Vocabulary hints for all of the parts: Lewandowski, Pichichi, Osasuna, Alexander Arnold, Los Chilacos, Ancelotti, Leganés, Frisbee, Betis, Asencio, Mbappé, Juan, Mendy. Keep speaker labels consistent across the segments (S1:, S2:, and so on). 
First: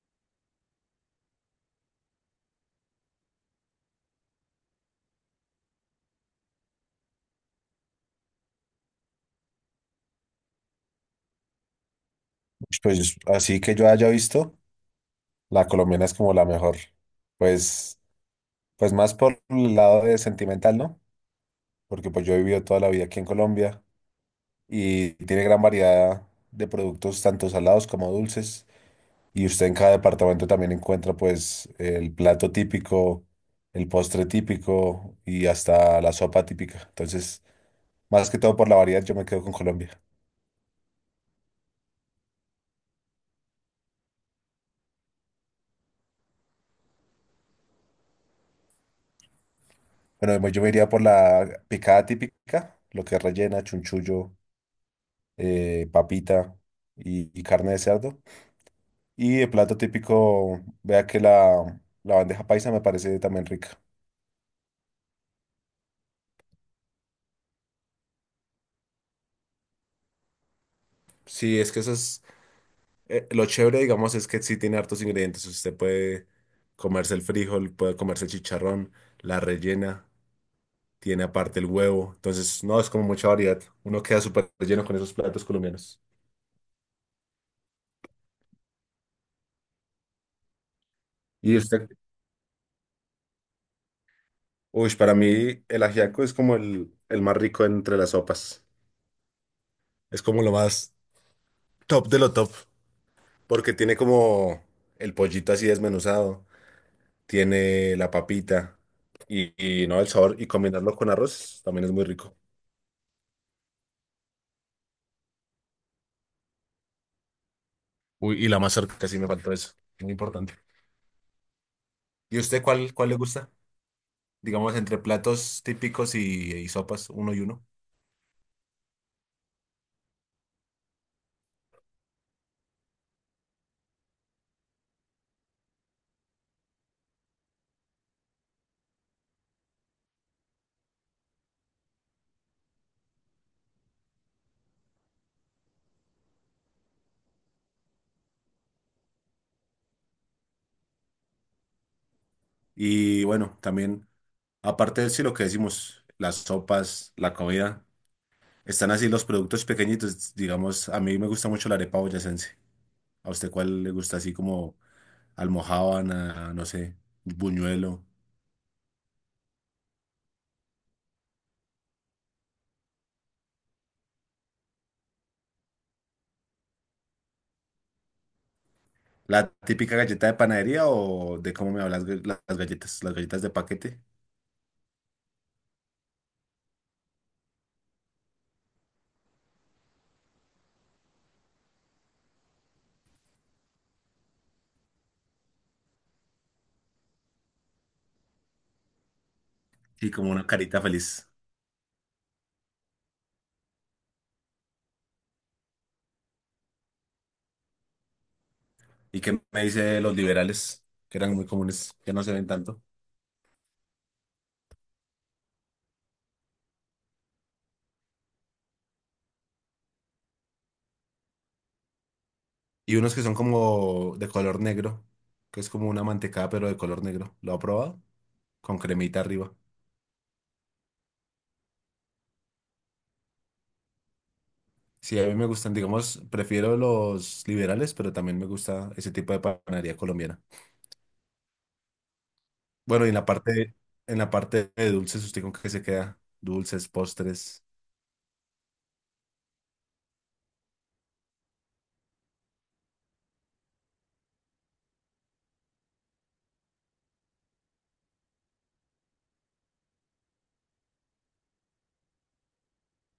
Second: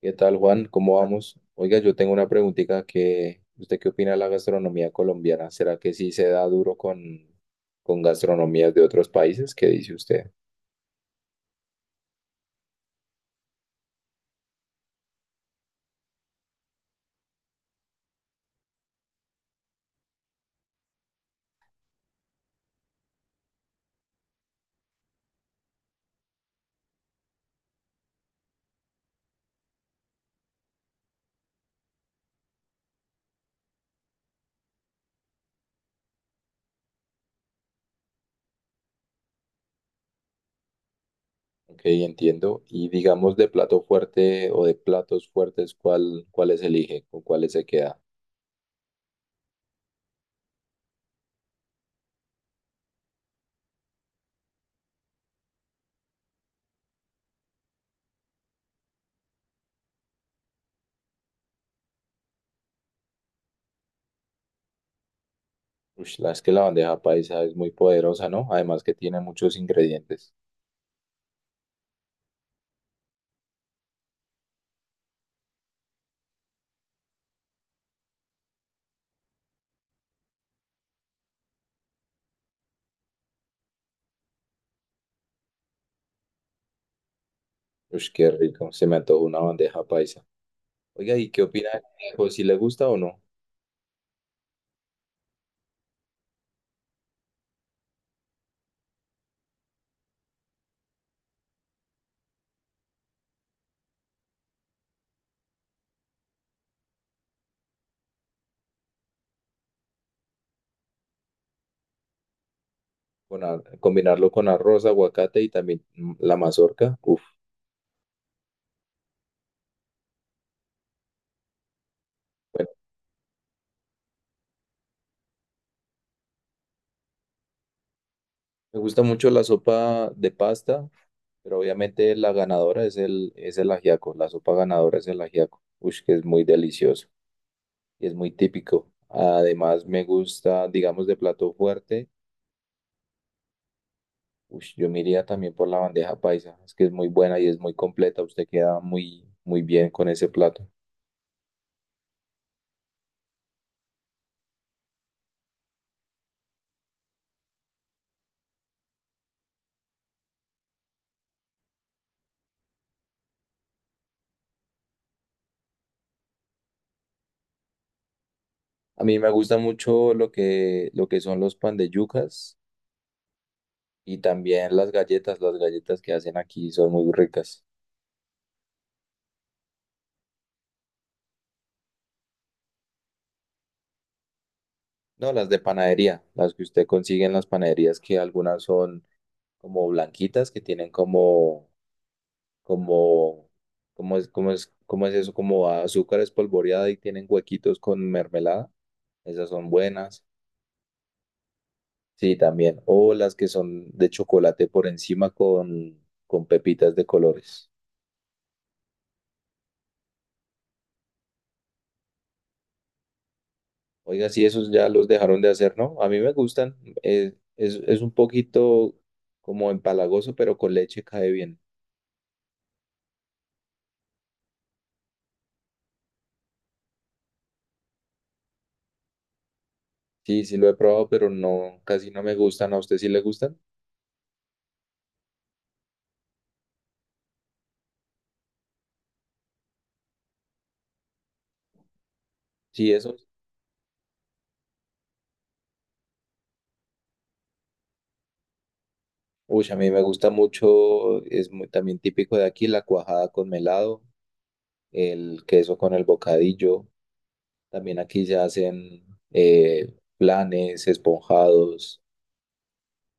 S1: ¿Qué tal, Juan? ¿Cómo vamos? Oiga, yo tengo una preguntita que, ¿usted qué opina de la gastronomía colombiana? ¿Será que sí se da duro con gastronomías de otros países? ¿Qué dice usted?
S2: Pues así que yo haya visto, la colombiana es como la mejor. Pues, pues más por el lado de sentimental, ¿no? Porque pues yo he vivido toda la vida aquí en Colombia y tiene gran variedad de productos, tanto salados como dulces. Y usted en cada departamento también encuentra pues el plato típico, el postre típico y hasta la sopa típica. Entonces, más que todo por la variedad, yo me quedo con Colombia.
S1: Ok, entiendo. Y digamos de plato fuerte o de platos fuertes, cuáles elige? ¿Con cuáles se queda?
S2: Bueno, yo me iría por la picada típica, lo que es rellena, chunchullo papita y carne de cerdo. Y el plato típico, vea que la bandeja paisa me parece también rica.
S1: Ush, es que la bandeja paisa es muy poderosa, ¿no? Además que tiene muchos ingredientes.
S2: Sí, es que eso es lo chévere, digamos, es que sí tiene hartos ingredientes. Usted puede comerse el frijol, puede comerse el chicharrón, la rellena, tiene aparte el huevo. Entonces, no, es como mucha variedad. Uno queda súper lleno con esos platos colombianos.
S1: Ush, qué rico. Se me antojó una bandeja paisa. Oiga, ¿y qué
S2: Y
S1: opina del
S2: usted,
S1: conejo? ¿Si le gusta o no?
S2: uy, para mí el ajiaco es como el más rico entre las sopas. Es como lo más top de lo top. Porque tiene como el pollito así desmenuzado, tiene la papita y, y no el sabor y combinarlo con arroz también es muy rico.
S1: Combinarlo con arroz, aguacate y también la mazorca. Uf,
S2: Uy, y la mazorca sí me faltó eso, muy importante. ¿Y usted
S1: bueno,
S2: cuál le gusta? Digamos, entre platos típicos y sopas, uno y uno.
S1: me gusta mucho la sopa de pasta, pero obviamente la ganadora es es el ajiaco. La sopa ganadora es el ajiaco. Ush, que es muy delicioso y es muy típico. Además, me gusta, digamos, de plato fuerte. Ush, yo me iría también por la bandeja paisa. Es que es muy buena y es muy completa. Usted queda muy, muy bien con ese plato.
S2: Y bueno, también, aparte de sí, lo que decimos, las sopas, la comida, están así los productos pequeñitos. Digamos, a mí me gusta mucho la arepa boyacense. ¿A usted cuál le gusta así como almojábana, no sé, buñuelo?
S1: A mí me gusta mucho lo que son los pan de yucas. Y también las galletas que hacen aquí son muy ricas.
S2: La típica galleta de panadería o de cómo me hablas las galletas de paquete.
S1: No, las de panadería, las que usted consigue en las panaderías, que algunas son como blanquitas, que tienen como, como es, como es, como es eso, como azúcar espolvoreada y tienen huequitos con mermelada. Esas son
S2: Y
S1: buenas.
S2: como una carita feliz.
S1: Sí, también. O las que son de chocolate por encima con pepitas de colores.
S2: ¿Y qué me dice de los liberales? Que eran muy comunes, que no se ven tanto.
S1: Oiga, sí, esos ya los dejaron de hacer, ¿no? A mí me gustan. Es un poquito como empalagoso, pero con leche cae bien.
S2: Y unos que son como de color negro, que es como una mantecada pero de color negro. ¿Lo ha probado? Con cremita arriba.
S1: Sí, sí lo he probado, pero no, casi no me gustan. ¿A usted sí le gustan?
S2: Sí, a mí me gustan, digamos, prefiero los liberales, pero también me gusta ese tipo de panadería colombiana.
S1: Sí,
S2: Bueno, y en
S1: esos.
S2: en la parte de dulces, ¿usted con qué se queda? Dulces, postres.
S1: Uy, a mí me gusta mucho. Es muy, también típico de aquí la cuajada con melado, el queso con el bocadillo. También aquí se hacen planes, esponjados,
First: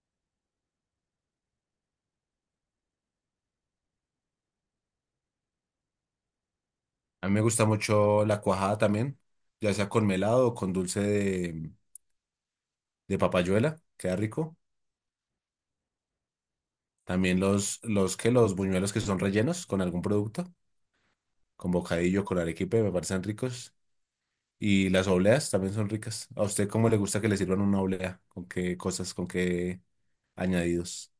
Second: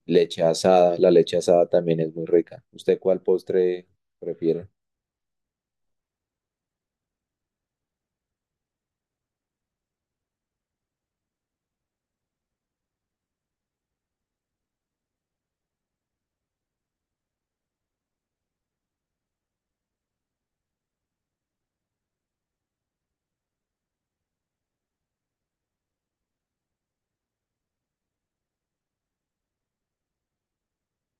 S1: leche asada. La leche asada también es muy rica. ¿Usted cuál postre prefiere?
S2: A mí me gusta mucho la cuajada también, ya sea con melado o con dulce de papayuela, queda rico. También los que los buñuelos que son rellenos con algún producto, con bocadillo, con arequipe, me parecen ricos. Y las obleas también son ricas. ¿A usted cómo le gusta que le sirvan una oblea? ¿Con qué cosas? ¿Con qué añadidos?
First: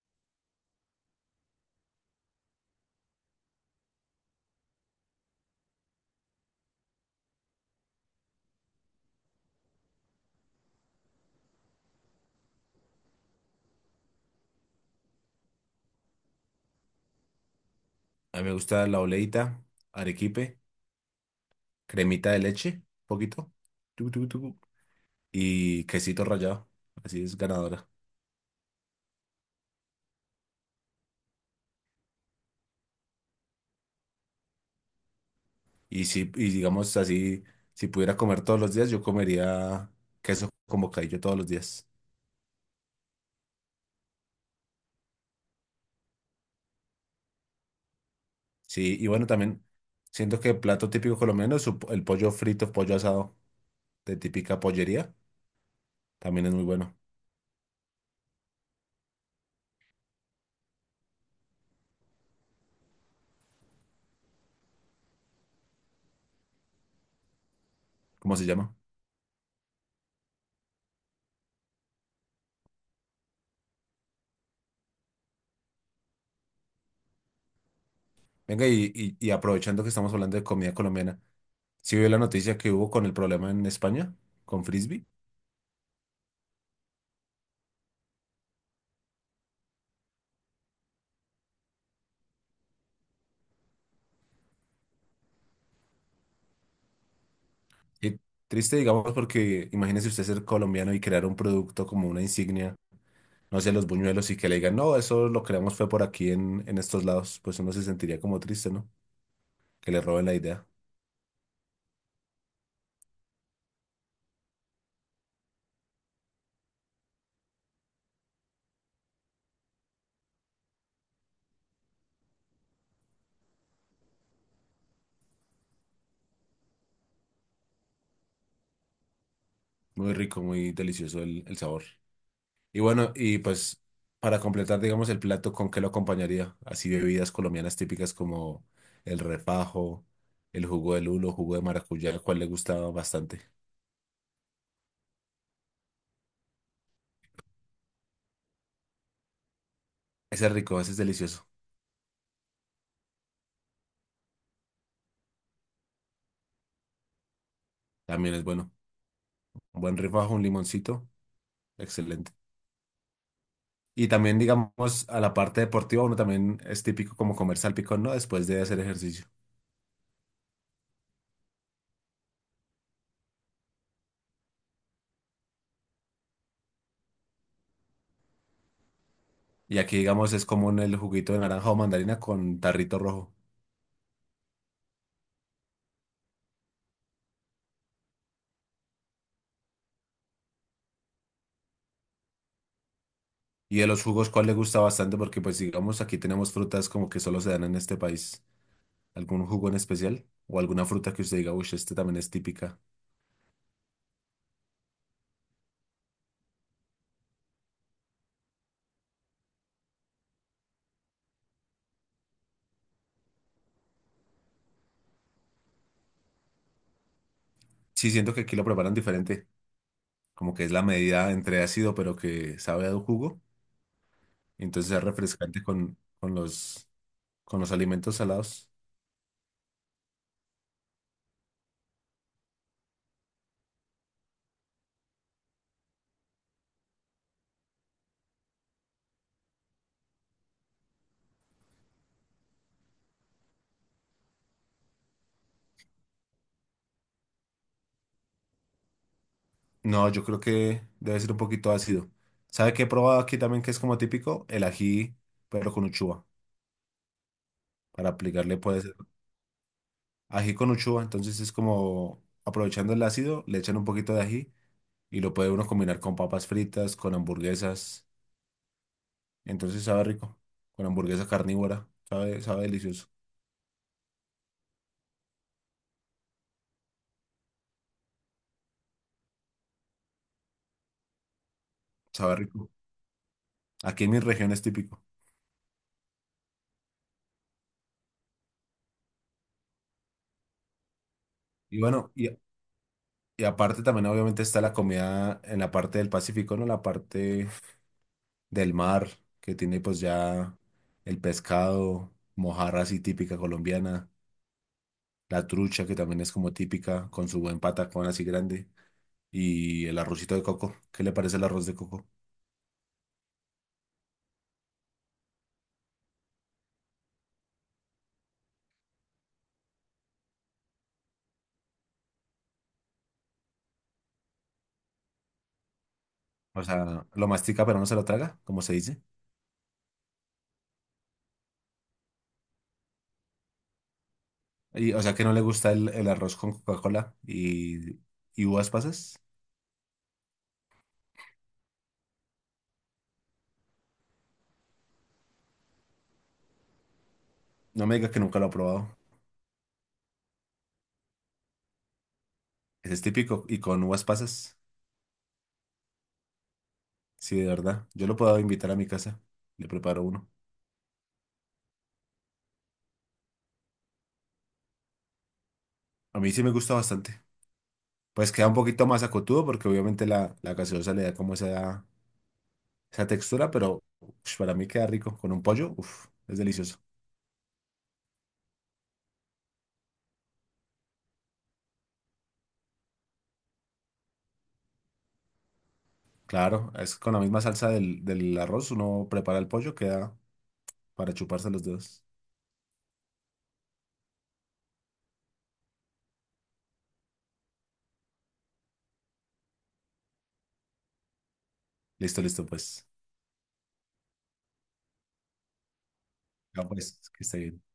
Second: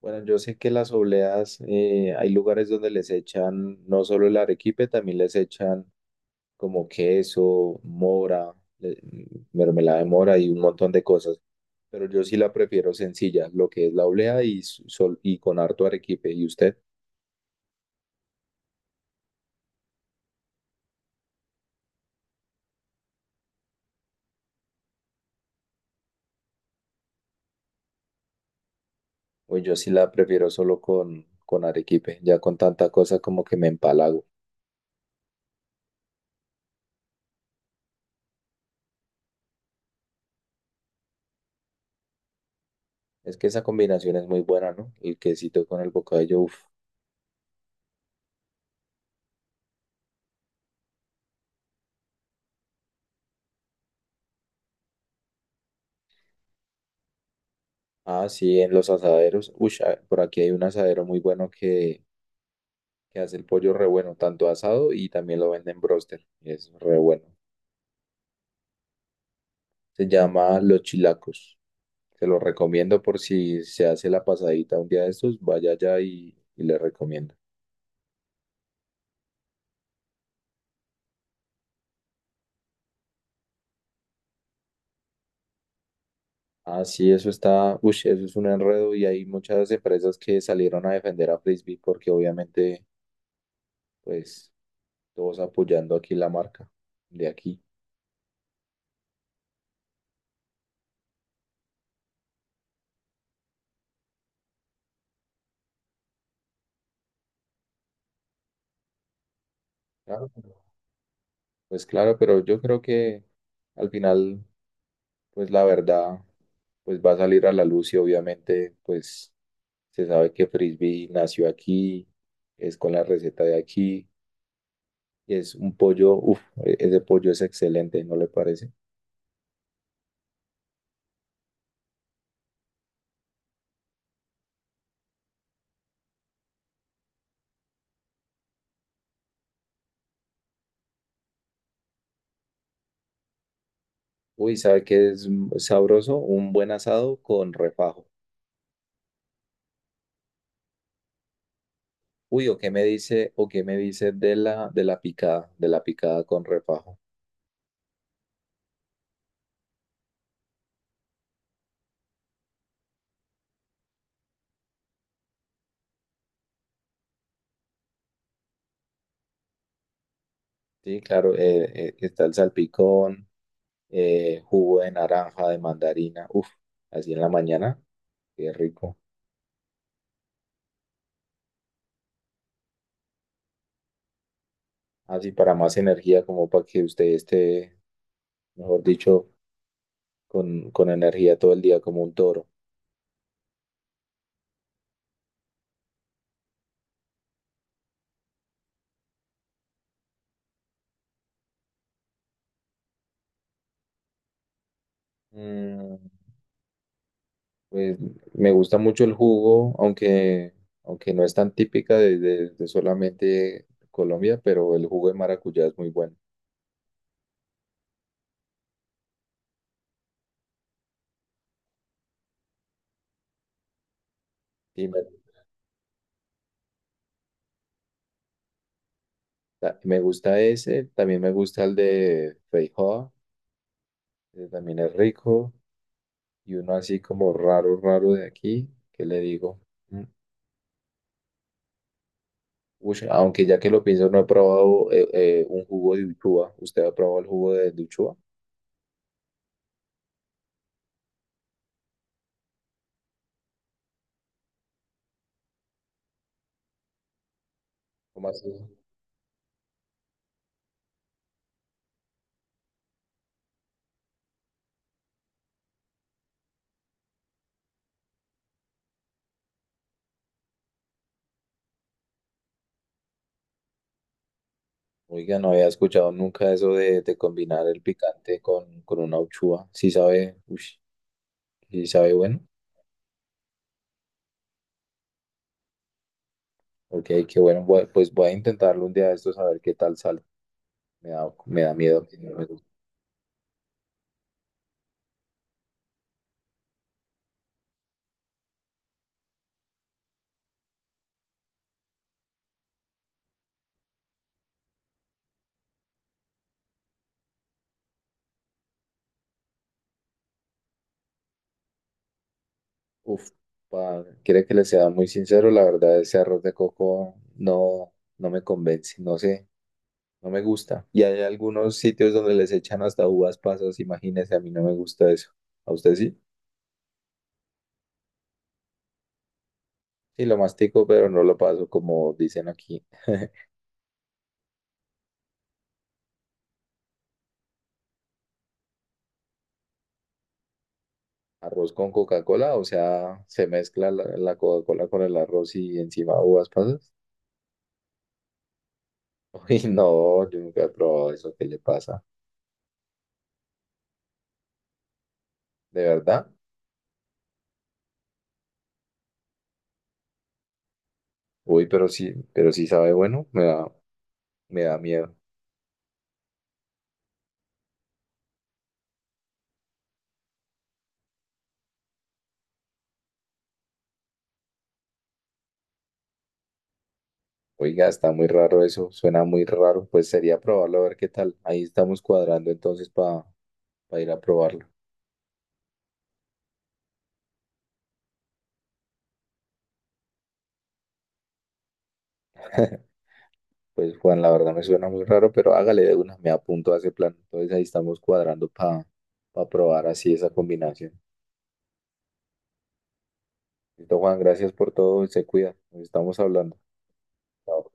S1: Bueno, yo sé que las obleas, hay lugares donde les echan no solo el arequipe, también les echan como queso, mora, mermelada de mora y un montón de cosas. Pero yo sí la prefiero sencilla, lo que es la oblea y, sol, y con harto arequipe. ¿Y usted?
S2: A mí me gusta la obleita, arequipe, cremita de leche, poquito, y quesito rallado. Así es ganadora.
S1: Pues yo sí la prefiero solo con arequipe, ya con tanta cosa como que me empalago.
S2: Y si, y digamos así, si pudiera comer todos los días, yo comería queso con bocadillo todos los días.
S1: Es que esa combinación es muy buena, ¿no? El quesito con el bocadillo, uff.
S2: Sí, y bueno, también siento que el plato típico colombiano es el pollo frito, pollo asado de típica pollería. También es muy bueno.
S1: Ah, sí, en los asaderos. Uy, por aquí hay un asadero muy bueno que hace el pollo re bueno, tanto asado y también lo venden en broster. Y es re bueno.
S2: ¿Cómo se llama?
S1: Se llama Los Chilacos. Se lo recomiendo por si se hace la pasadita un día de estos, vaya allá y le recomiendo.
S2: Venga, y aprovechando que estamos hablando de comida colombiana, ¿sí vio la noticia que hubo con el problema en España con Frisbee?
S1: Ah, sí, eso está, uy, eso es un enredo y hay muchas empresas que salieron a defender a Frisbee porque obviamente, pues, todos apoyando aquí la marca de aquí.
S2: Y triste, digamos, porque imagínese usted ser colombiano y crear un producto como una insignia, no sé, los buñuelos y que le digan, no, eso lo creamos fue por aquí en estos lados, pues uno se sentiría como triste, ¿no? Que le roben
S1: Claro,
S2: la
S1: pero-
S2: idea.
S1: pues claro, pero yo creo que al final, pues la verdad, pues va a salir a la luz y obviamente, pues se sabe que Frisbee nació aquí, es con la receta de aquí, y es un pollo, uff, ese pollo es excelente, ¿no le parece?
S2: Muy rico, muy delicioso el sabor. Y bueno, y pues para completar, digamos, el plato, ¿con qué lo acompañaría? Así bebidas colombianas típicas como el refajo, el jugo de lulo, jugo de maracuyá, el cual le gustaba bastante.
S1: Uy, ¿sabe qué es sabroso? Un buen asado con refajo.
S2: Ese es rico, ese es delicioso.
S1: Uy, o qué me dice de de la picada con refajo?
S2: También es bueno. Un buen refajo, un limoncito, excelente. Y también, digamos, a la parte deportiva, uno también es típico como comer salpicón, ¿no? Después de hacer ejercicio.
S1: Sí, claro, está el salpicón, jugo de naranja, de mandarina, uff, así en la mañana, qué rico.
S2: Y aquí, digamos, es común el juguito de naranja o mandarina con tarrito rojo.
S1: Así para más energía, como para que usted esté, mejor dicho con energía todo el día como un toro.
S2: Y de los jugos, ¿cuál le gusta bastante? Porque, pues, digamos, aquí tenemos frutas como que solo se dan en este país. ¿Algún jugo en especial? ¿O alguna fruta que usted diga, uy, este también es típica?
S1: Mm, pues me gusta mucho el jugo, aunque no es tan típica de, de solamente Colombia, pero el jugo de maracuyá es muy bueno.
S2: Sí, siento que aquí lo preparan diferente. Como que es la medida entre ácido, pero que sabe a un jugo.
S1: Y
S2: Entonces
S1: me,
S2: es refrescante con los, con los alimentos salados.
S1: Me gusta ese, también me gusta el de feijoa, que también es rico, y uno así como raro, raro de aquí, que le digo? Mm, Aunque ya que lo pienso, no he probado un jugo de uchuva. ¿Usted ha probado el jugo de uchuva?
S2: No, yo creo que debe ser un poquito ácido. ¿Sabe qué he probado aquí también que es como típico? El ají, pero con uchuva. Para
S1: ¿Cómo así?
S2: aplicarle puede ser ají con uchuva. Entonces es como aprovechando el ácido, le echan un poquito de ají y lo puede uno combinar con papas fritas, con hamburguesas. Entonces sabe rico. Con hamburguesa carnívora. Sabe, sabe delicioso.
S1: Oiga, no había escuchado nunca eso de combinar el picante con una uchúa. Sí sabe, ush, sí sabe
S2: Sabe
S1: bueno.
S2: rico. Aquí en mi región es típico.
S1: Ok, qué bueno. Pues voy a intentarlo un día de estos a ver qué tal sale. Me da
S2: Y
S1: miedo
S2: bueno,
S1: que no me guste.
S2: aparte también obviamente está la comida en la parte del Pacífico, ¿no? La parte del mar, que tiene pues ya el pescado, mojarra así típica colombiana, la trucha que también es como típica, con su buen patacón así grande, y el arrocito de coco. ¿Qué le parece el arroz de coco?
S1: Uf, quiere que le sea muy sincero, la verdad, ese arroz de coco no, no me convence, no sé, no me gusta. Y hay algunos sitios donde les echan hasta uvas pasas, imagínese, a mí no me gusta eso. ¿A usted sí?
S2: O sea, lo mastica pero no se lo traga, como se dice.
S1: Sí, lo mastico, pero no lo paso como dicen aquí.
S2: Y, o sea, que no le gusta el arroz con Coca-Cola y uvas pasas.
S1: Arroz con Coca-Cola, o sea, se mezcla la Coca-Cola con el arroz y encima uvas pasas.
S2: No me diga que nunca lo ha probado.
S1: Uy, no, yo nunca he probado eso, ¿qué le pasa?
S2: Ese es típico y con uvas pasas.
S1: ¿De verdad?
S2: Sí, de verdad. Yo lo puedo invitar a mi casa. Le preparo uno.
S1: Uy, pero sí sabe bueno, me da miedo.
S2: A mí sí me gusta bastante. Pues queda un poquito más acotudo porque obviamente la gaseosa le da como esa textura, pero ush, para mí queda rico. Con un pollo, uf, es delicioso.
S1: Oiga, está muy raro eso, suena muy raro, pues sería probarlo a ver qué tal. Ahí estamos cuadrando entonces para ir a probarlo.
S2: Claro, es con la misma salsa del arroz, uno prepara el pollo, queda para chuparse los dedos.
S1: Pues Juan, la verdad me suena muy raro, pero hágale de una, me apunto a ese plan. Entonces ahí estamos cuadrando para probar así esa combinación.
S2: Listo, listo, pues.
S1: Listo, Juan, gracias por todo y se cuida. Nos estamos hablando.
S2: Ya pues, que esté
S1: Chao.
S2: bien.